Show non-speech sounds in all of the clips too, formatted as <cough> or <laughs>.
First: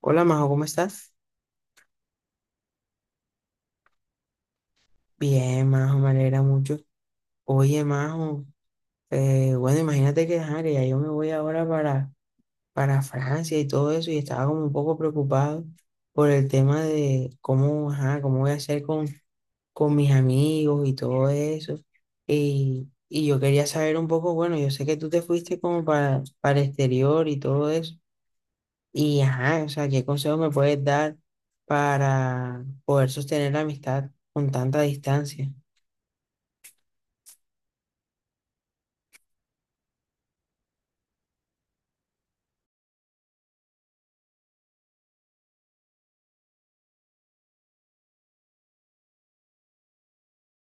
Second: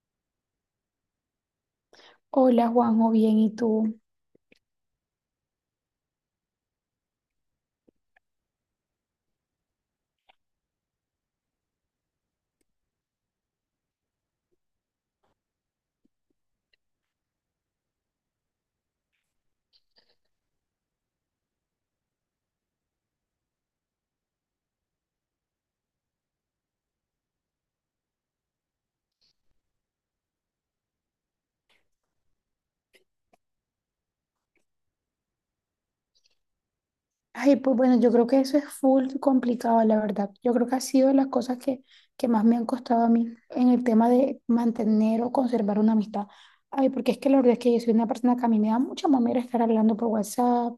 Hola Majo, ¿cómo estás? Hola Juanjo, bien, ¿y tú? Bien, Majo, me alegra mucho. Oye, Majo, bueno, imagínate que, ajá, que ya yo me voy ahora para Francia y todo eso, y estaba como un poco preocupado por el tema de cómo, ajá, cómo voy a hacer con mis amigos y todo eso. Y yo quería saber un poco, bueno, yo sé que tú te fuiste como para el exterior y todo eso, y ajá, o sea, ¿qué consejos me puedes dar para poder sostener la amistad con tanta distancia? Ay, pues bueno, yo creo que eso es full complicado, la verdad. Yo creo que ha sido de las cosas que más me han costado a mí en el tema de mantener o conservar una amistad. Ay, porque es que la verdad es que yo soy una persona que a mí me da mucha mamera estar hablando por WhatsApp,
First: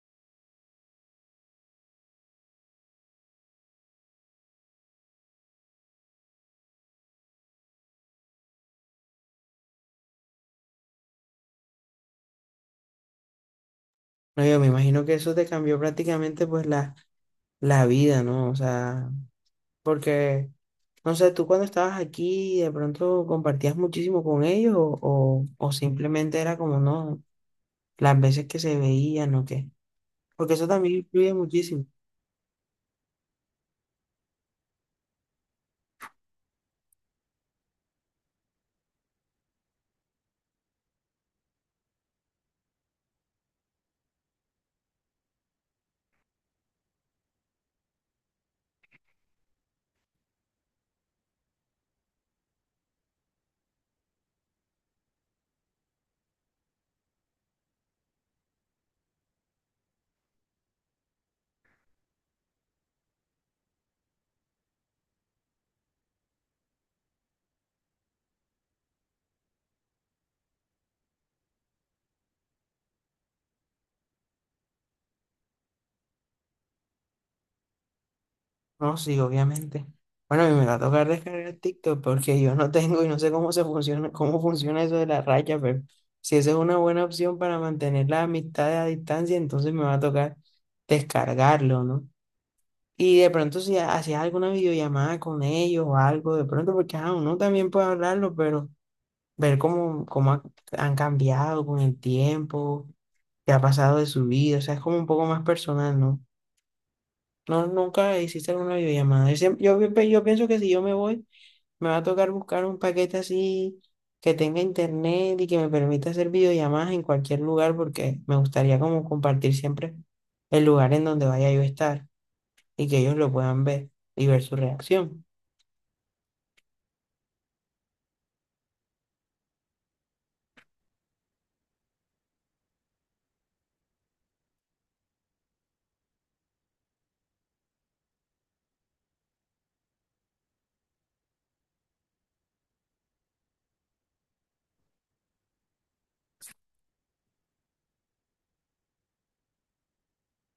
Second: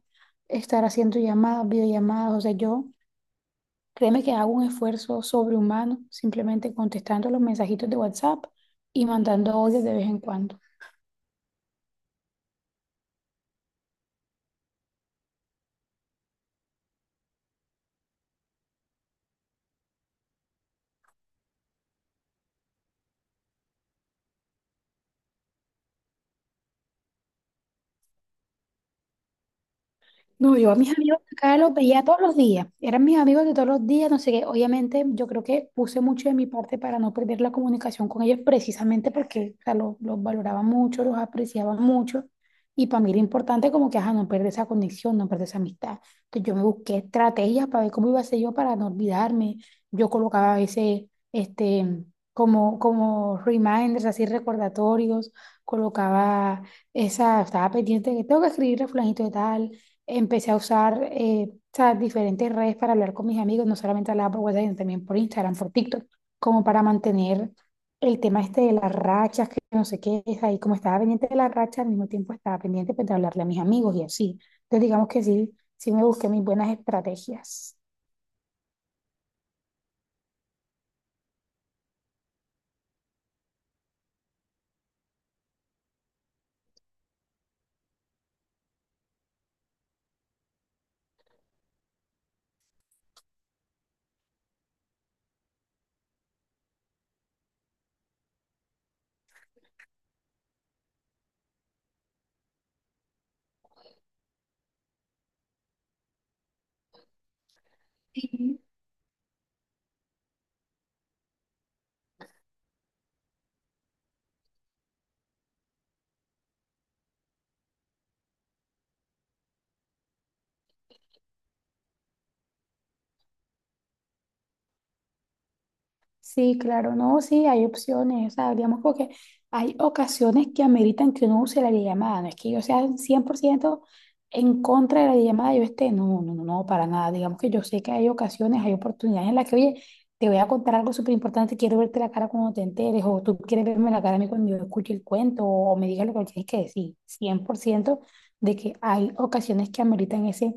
estar haciendo llamadas, videollamadas. O sea, yo créeme que hago un esfuerzo sobrehumano simplemente contestando los mensajitos de WhatsApp y mandando audios de vez en cuando. No, yo me imagino que eso te cambió prácticamente pues la vida, ¿no? O sea, porque, no sé, tú cuando estabas aquí de pronto compartías muchísimo con ellos o simplemente era como, no, las veces que se veían o qué. Porque No, eso yo a mis también amigos de influye acá los muchísimo. veía todos los días, eran mis amigos de todos los días, no sé qué. Obviamente, yo creo que puse mucho de mi parte para no perder la comunicación con ellos, precisamente porque, o sea, los valoraba mucho, los apreciaba mucho. Y para mí era importante como que, ajá, no perder esa conexión, no perder esa amistad. Entonces yo me busqué estrategias para ver cómo iba a ser yo para no olvidarme. Yo colocaba a veces, este, como reminders, así recordatorios, colocaba esa, estaba pendiente de que tengo que escribirle a fulanito de tal. Empecé a usar o diferentes redes para hablar con mis amigos, no solamente hablaba por WhatsApp, sino también por Instagram, por TikTok, como para mantener el tema este de las rachas, que no sé qué es ahí, como estaba pendiente de las rachas. Al mismo tiempo estaba pendiente, pues, de hablarle a mis amigos y así. Entonces digamos que sí, sí me busqué mis buenas estrategias. No, sí, obviamente. Bueno, a mí me va a tocar descargar TikTok porque yo no tengo y no sé cómo se funciona, cómo funciona eso de la raya, pero si esa es una buena opción para mantener la amistad a distancia, entonces me va a tocar descargarlo, ¿no? Y de pronto si hacías alguna videollamada con ellos o algo, de pronto, porque ah, uno también puede hablarlo, pero ver cómo han cambiado con el tiempo, qué ha pasado de su vida, o sea, es como un poco más personal, ¿no? No, nunca hiciste alguna videollamada. Yo pienso que si yo me voy, me va a tocar buscar un paquete así que tenga internet y que me permita hacer videollamadas en cualquier lugar, porque me gustaría como compartir siempre el lugar en donde vaya yo a estar y que ellos lo puedan ver y ver su reacción. Sí, claro, no, sí, hay opciones. O sea, digamos como que hay ocasiones que ameritan que uno use la llamada, no es que yo sea 100% en contra de la llamada, yo esté, no, no, no, no, para nada. Digamos que yo sé que hay ocasiones, hay oportunidades en las que, oye, te voy a contar algo súper importante, quiero verte la cara cuando te enteres, o tú quieres verme la cara a mí cuando yo escuche el cuento, o me digas lo que me tienes que decir, 100% de que hay ocasiones que ameritan ese,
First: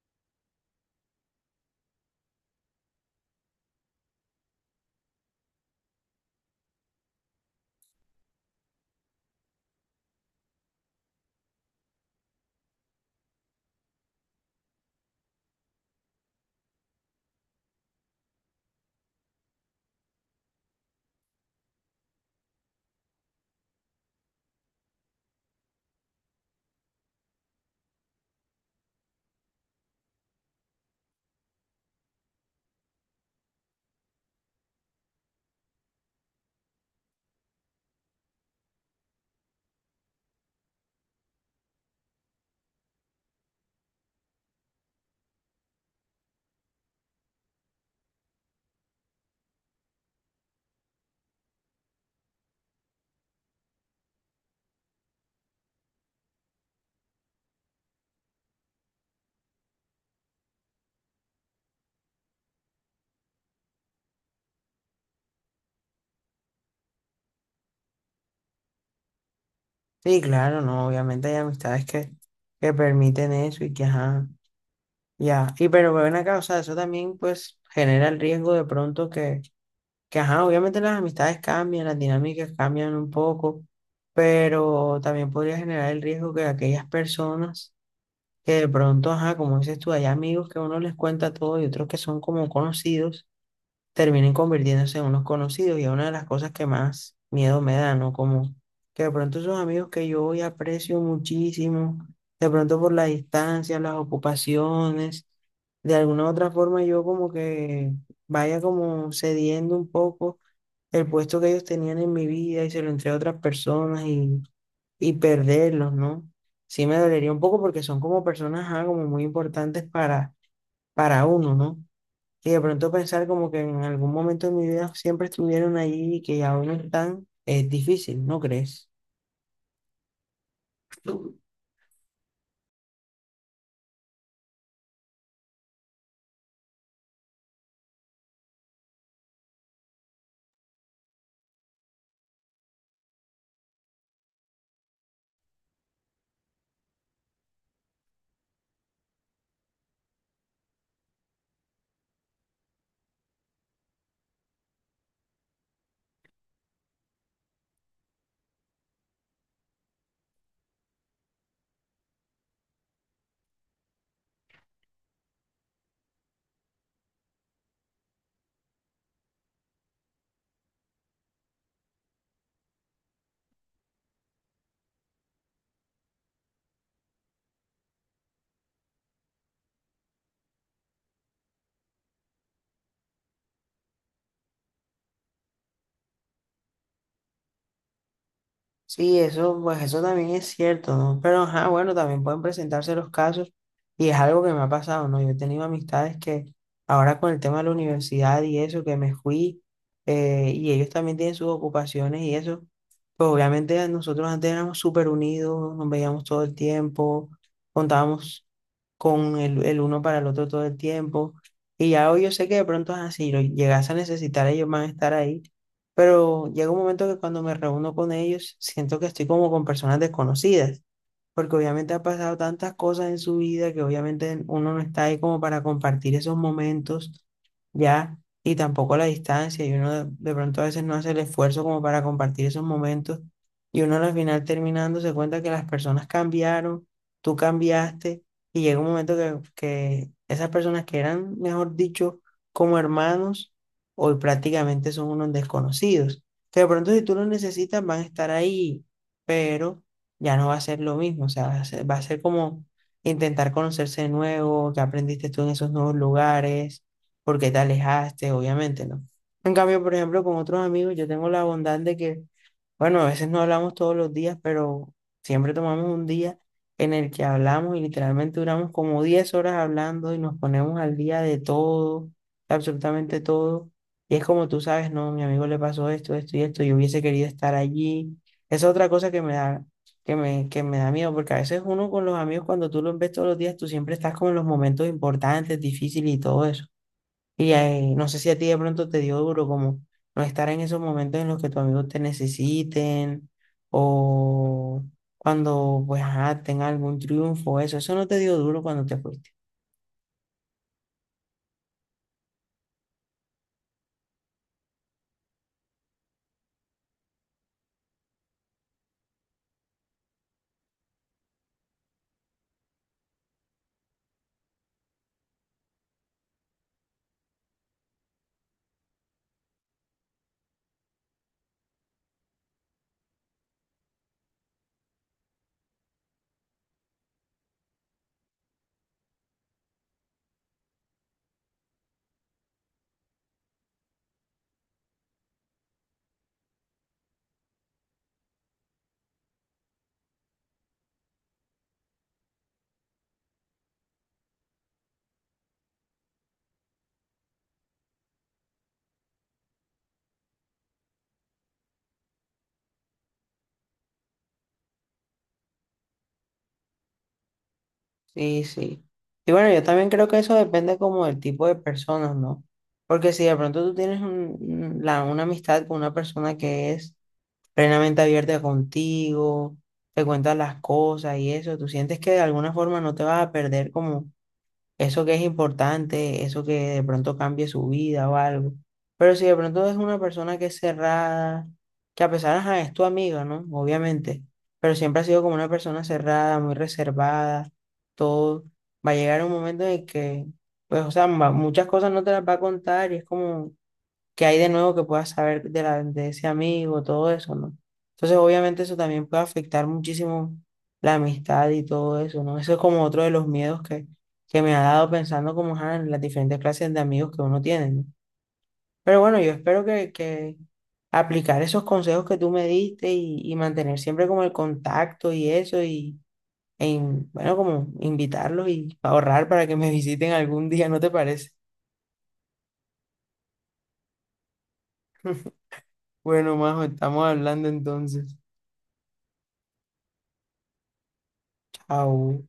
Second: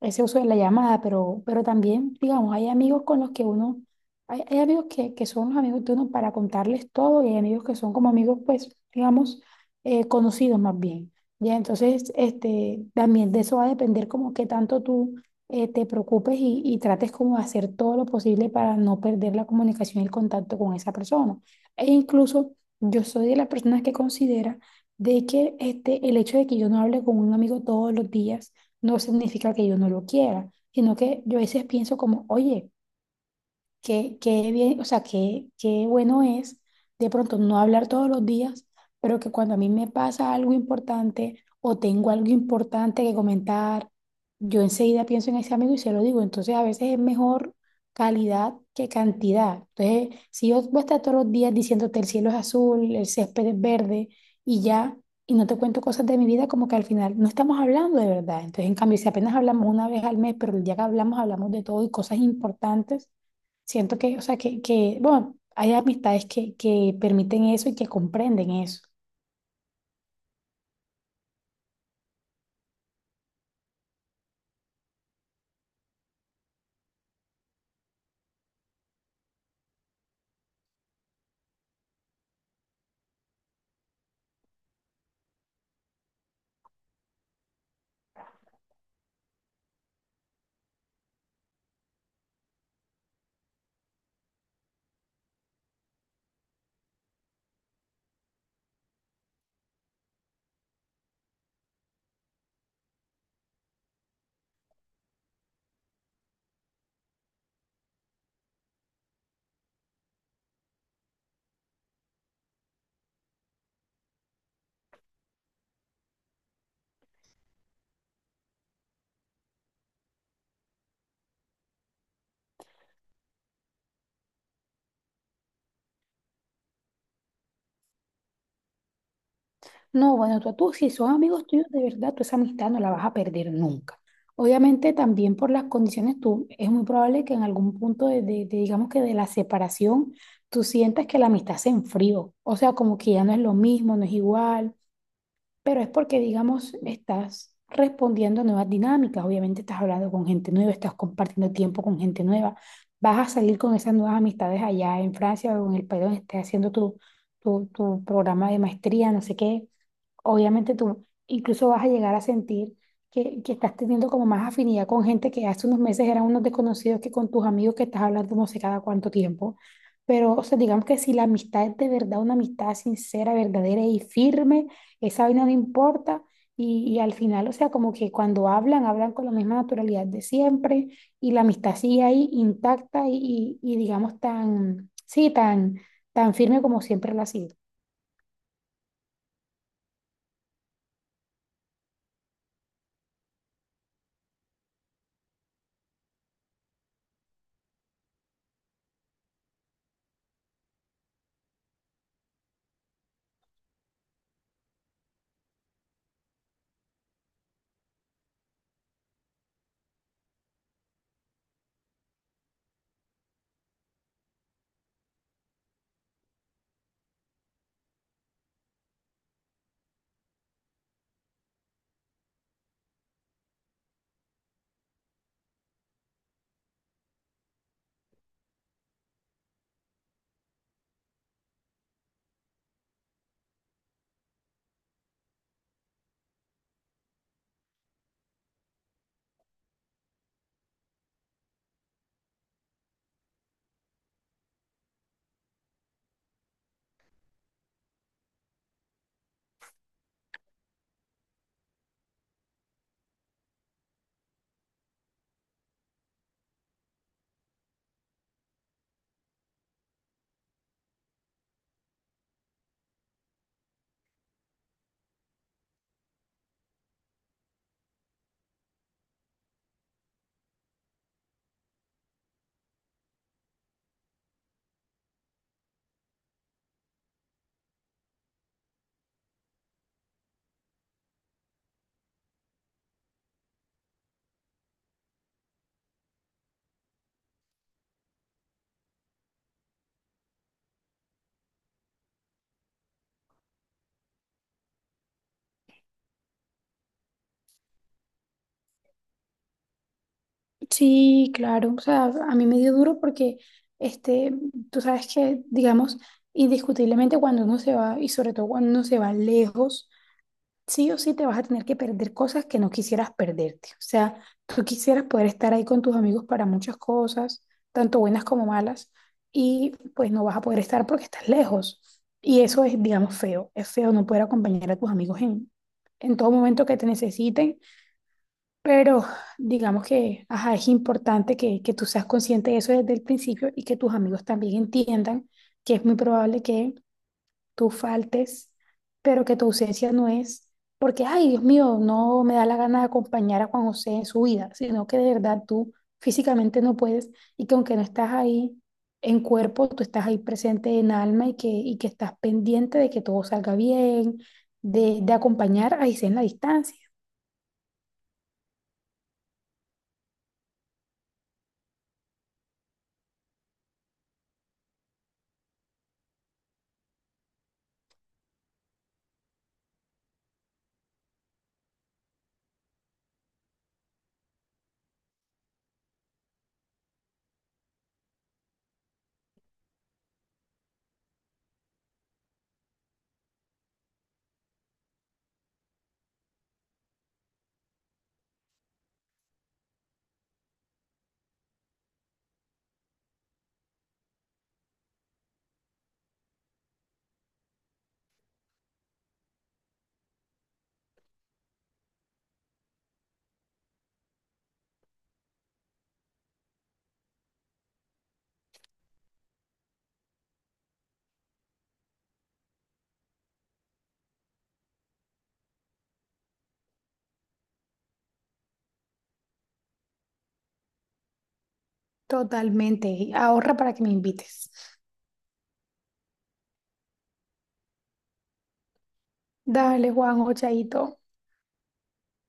ese uso de la llamada. Pero también, digamos, hay amigos con los que uno hay amigos que son los amigos de uno para contarles todo, y hay amigos que son como amigos, pues, digamos, conocidos más bien. Ya, entonces, también de eso va a depender como que tanto tú te preocupes y trates como de hacer todo lo posible para no perder la comunicación y el contacto con esa persona. E incluso yo soy de las personas que considera de que, el hecho de que yo no hable con un amigo todos los días no significa que yo no lo quiera, sino que yo a veces pienso como, oye, qué bien, o sea, qué bueno es de pronto no hablar todos los días, pero que cuando a mí me pasa algo importante o tengo algo importante que comentar, yo enseguida pienso en ese amigo y se lo digo. Entonces, a veces es mejor calidad que cantidad. Entonces, si yo voy a estar todos los días diciéndote el cielo es azul, el césped es verde y ya, y no te cuento cosas de mi vida, como que al final no estamos hablando de verdad. Entonces, en cambio, si apenas hablamos una vez al mes, pero el día que hablamos, hablamos de todo y cosas importantes. Siento que, o sea, que, bueno, hay amistades que permiten eso y que comprenden eso. Sí, claro, no, obviamente hay amistades que permiten eso y que, ajá, ya. Y pero ven acá, o sea, eso también pues genera el riesgo de pronto que, ajá, obviamente las amistades cambian, las dinámicas cambian un poco, pero también podría generar el riesgo que aquellas personas que de pronto, ajá, como dices tú, hay amigos que uno les cuenta todo y otros que son como conocidos terminen convirtiéndose en unos conocidos y es una de las cosas que más miedo me da, ¿no? Como que de pronto esos amigos que yo hoy aprecio muchísimo, de pronto por la distancia, las ocupaciones, de alguna u otra forma yo como que vaya como cediendo un poco el puesto que ellos tenían en mi vida y se lo entregué a otras personas y perderlos, ¿no? Sí me dolería un poco porque son como personas, como muy importantes para uno, ¿no? Y de pronto pensar como que en algún momento de mi vida siempre estuvieron ahí y que aún no están, es difícil, ¿no crees? No, bueno, tú, si son amigos tuyos de verdad, tú esa amistad no la vas a perder nunca. Obviamente también por las condiciones, tú, es muy probable que en algún punto de, digamos que de la separación, tú sientas que la amistad se enfrió. O sea, como que ya no es lo mismo, no es igual. Pero es porque, digamos, estás respondiendo a nuevas dinámicas. Obviamente estás hablando con gente nueva, estás compartiendo tiempo con gente nueva. Vas a salir con esas nuevas amistades allá en Francia o en el país donde estés haciendo tu programa de maestría, no sé qué. Obviamente tú incluso vas a llegar a sentir que estás teniendo como más afinidad con gente que hace unos meses eran unos desconocidos que con tus amigos que estás hablando no sé cada cuánto tiempo. Pero, o sea, digamos que si la amistad es de verdad una amistad sincera, verdadera y firme, esa vaina no importa. Y al final, o sea, como que cuando hablan, hablan con la misma naturalidad de siempre y la amistad sigue ahí intacta y digamos tan, sí, tan firme como siempre lo ha sido. Sí, eso, pues eso también es cierto, ¿no? Pero, ajá, bueno, también pueden presentarse los casos y es algo que me ha pasado, ¿no? Yo he tenido amistades que ahora con el tema de la universidad y eso, que me fui y ellos también tienen sus ocupaciones y eso, pues obviamente nosotros antes éramos súper unidos, nos veíamos todo el tiempo, contábamos con el uno para el otro todo el tiempo. Y ya hoy yo sé que de pronto es así, lo llegas a necesitar, ellos van a estar ahí. Pero llega un momento que cuando me reúno con ellos, siento que estoy como con personas desconocidas porque obviamente ha pasado tantas cosas en su vida que obviamente uno no está ahí como para compartir esos momentos ya, y tampoco la distancia, y uno de pronto a veces no hace el esfuerzo como para compartir esos momentos, y uno al final terminando se cuenta que las personas cambiaron, tú cambiaste, y llega un momento que esas personas que eran, mejor dicho, como hermanos, hoy prácticamente son unos desconocidos, que de pronto si tú los necesitas van a estar ahí, pero ya no va a ser lo mismo, o sea, va a ser como intentar conocerse de nuevo, qué aprendiste tú en esos nuevos lugares, por qué te alejaste, obviamente, ¿no? En cambio, por ejemplo, con otros amigos, yo tengo la bondad de que, bueno, a veces no hablamos todos los días, pero siempre tomamos un día en el que hablamos y literalmente duramos como 10 horas hablando y nos ponemos al día de todo, absolutamente todo. Y es como tú sabes, no, mi amigo le pasó esto, esto y esto, yo hubiese querido estar allí. Esa es otra cosa que me da miedo, porque a veces uno con los amigos, cuando tú los ves todos los días, tú siempre estás como en los momentos importantes, difíciles y todo eso. Y no sé si a ti de pronto te dio duro como no estar en esos momentos en los que tus amigos te necesiten o cuando pues ajá, tenga algún triunfo, eso no te dio duro cuando te fuiste. Sí, claro. O sea, a mí me dio duro porque, este, tú sabes que, digamos, indiscutiblemente cuando uno se va, y sobre todo cuando uno se va lejos, sí o sí te vas a tener que perder cosas que no quisieras perderte. O sea, tú quisieras poder estar ahí con tus amigos para muchas cosas, tanto buenas como malas, y pues no vas a poder estar porque estás lejos. Y eso es, digamos, feo. Es feo no poder acompañar a tus amigos en todo momento que te necesiten, pero digamos que, ajá, es importante que tú seas consciente de eso desde el principio y que tus amigos también entiendan que es muy probable que tú faltes, pero que tu ausencia no es porque, ay, Dios mío, no me da la gana de acompañar a Juan José en su vida, sino que de verdad tú físicamente no puedes, y que aunque no estás ahí en cuerpo, tú estás ahí presente en alma y que estás pendiente de que todo salga bien, de acompañar a José en la distancia. Sí, sí. Y bueno, yo también creo que eso depende como del tipo de personas, ¿no? Porque si de pronto tú tienes una amistad con una persona que es plenamente abierta contigo, te cuentas las cosas y eso, tú sientes que de alguna forma no te vas a perder como eso que es importante, eso que de pronto cambie su vida o algo. Pero si de pronto es una persona que es cerrada, que a pesar, ajá, es tu amiga, ¿no? Obviamente, pero siempre ha sido como una persona cerrada, muy reservada, todo, va a llegar un momento en el que, pues, o sea, muchas cosas no te las va a contar y es como qué hay de nuevo que puedas saber de ese amigo, todo eso, ¿no? Entonces, obviamente eso también puede afectar muchísimo la amistad y todo eso, ¿no? Eso es como otro de los miedos que me ha dado pensando como ajá, en las diferentes clases de amigos que uno tiene, ¿no? Pero bueno, yo espero que aplicar esos consejos que tú me diste y mantener siempre como el contacto y eso y, bueno, como invitarlos y ahorrar para que me <laughs> visiten algún día, ¿no te parece? Totalmente. Y ahorra para que me invites. Bueno, Majo, estamos hablando entonces. Dale, Juan, chaito. Chao.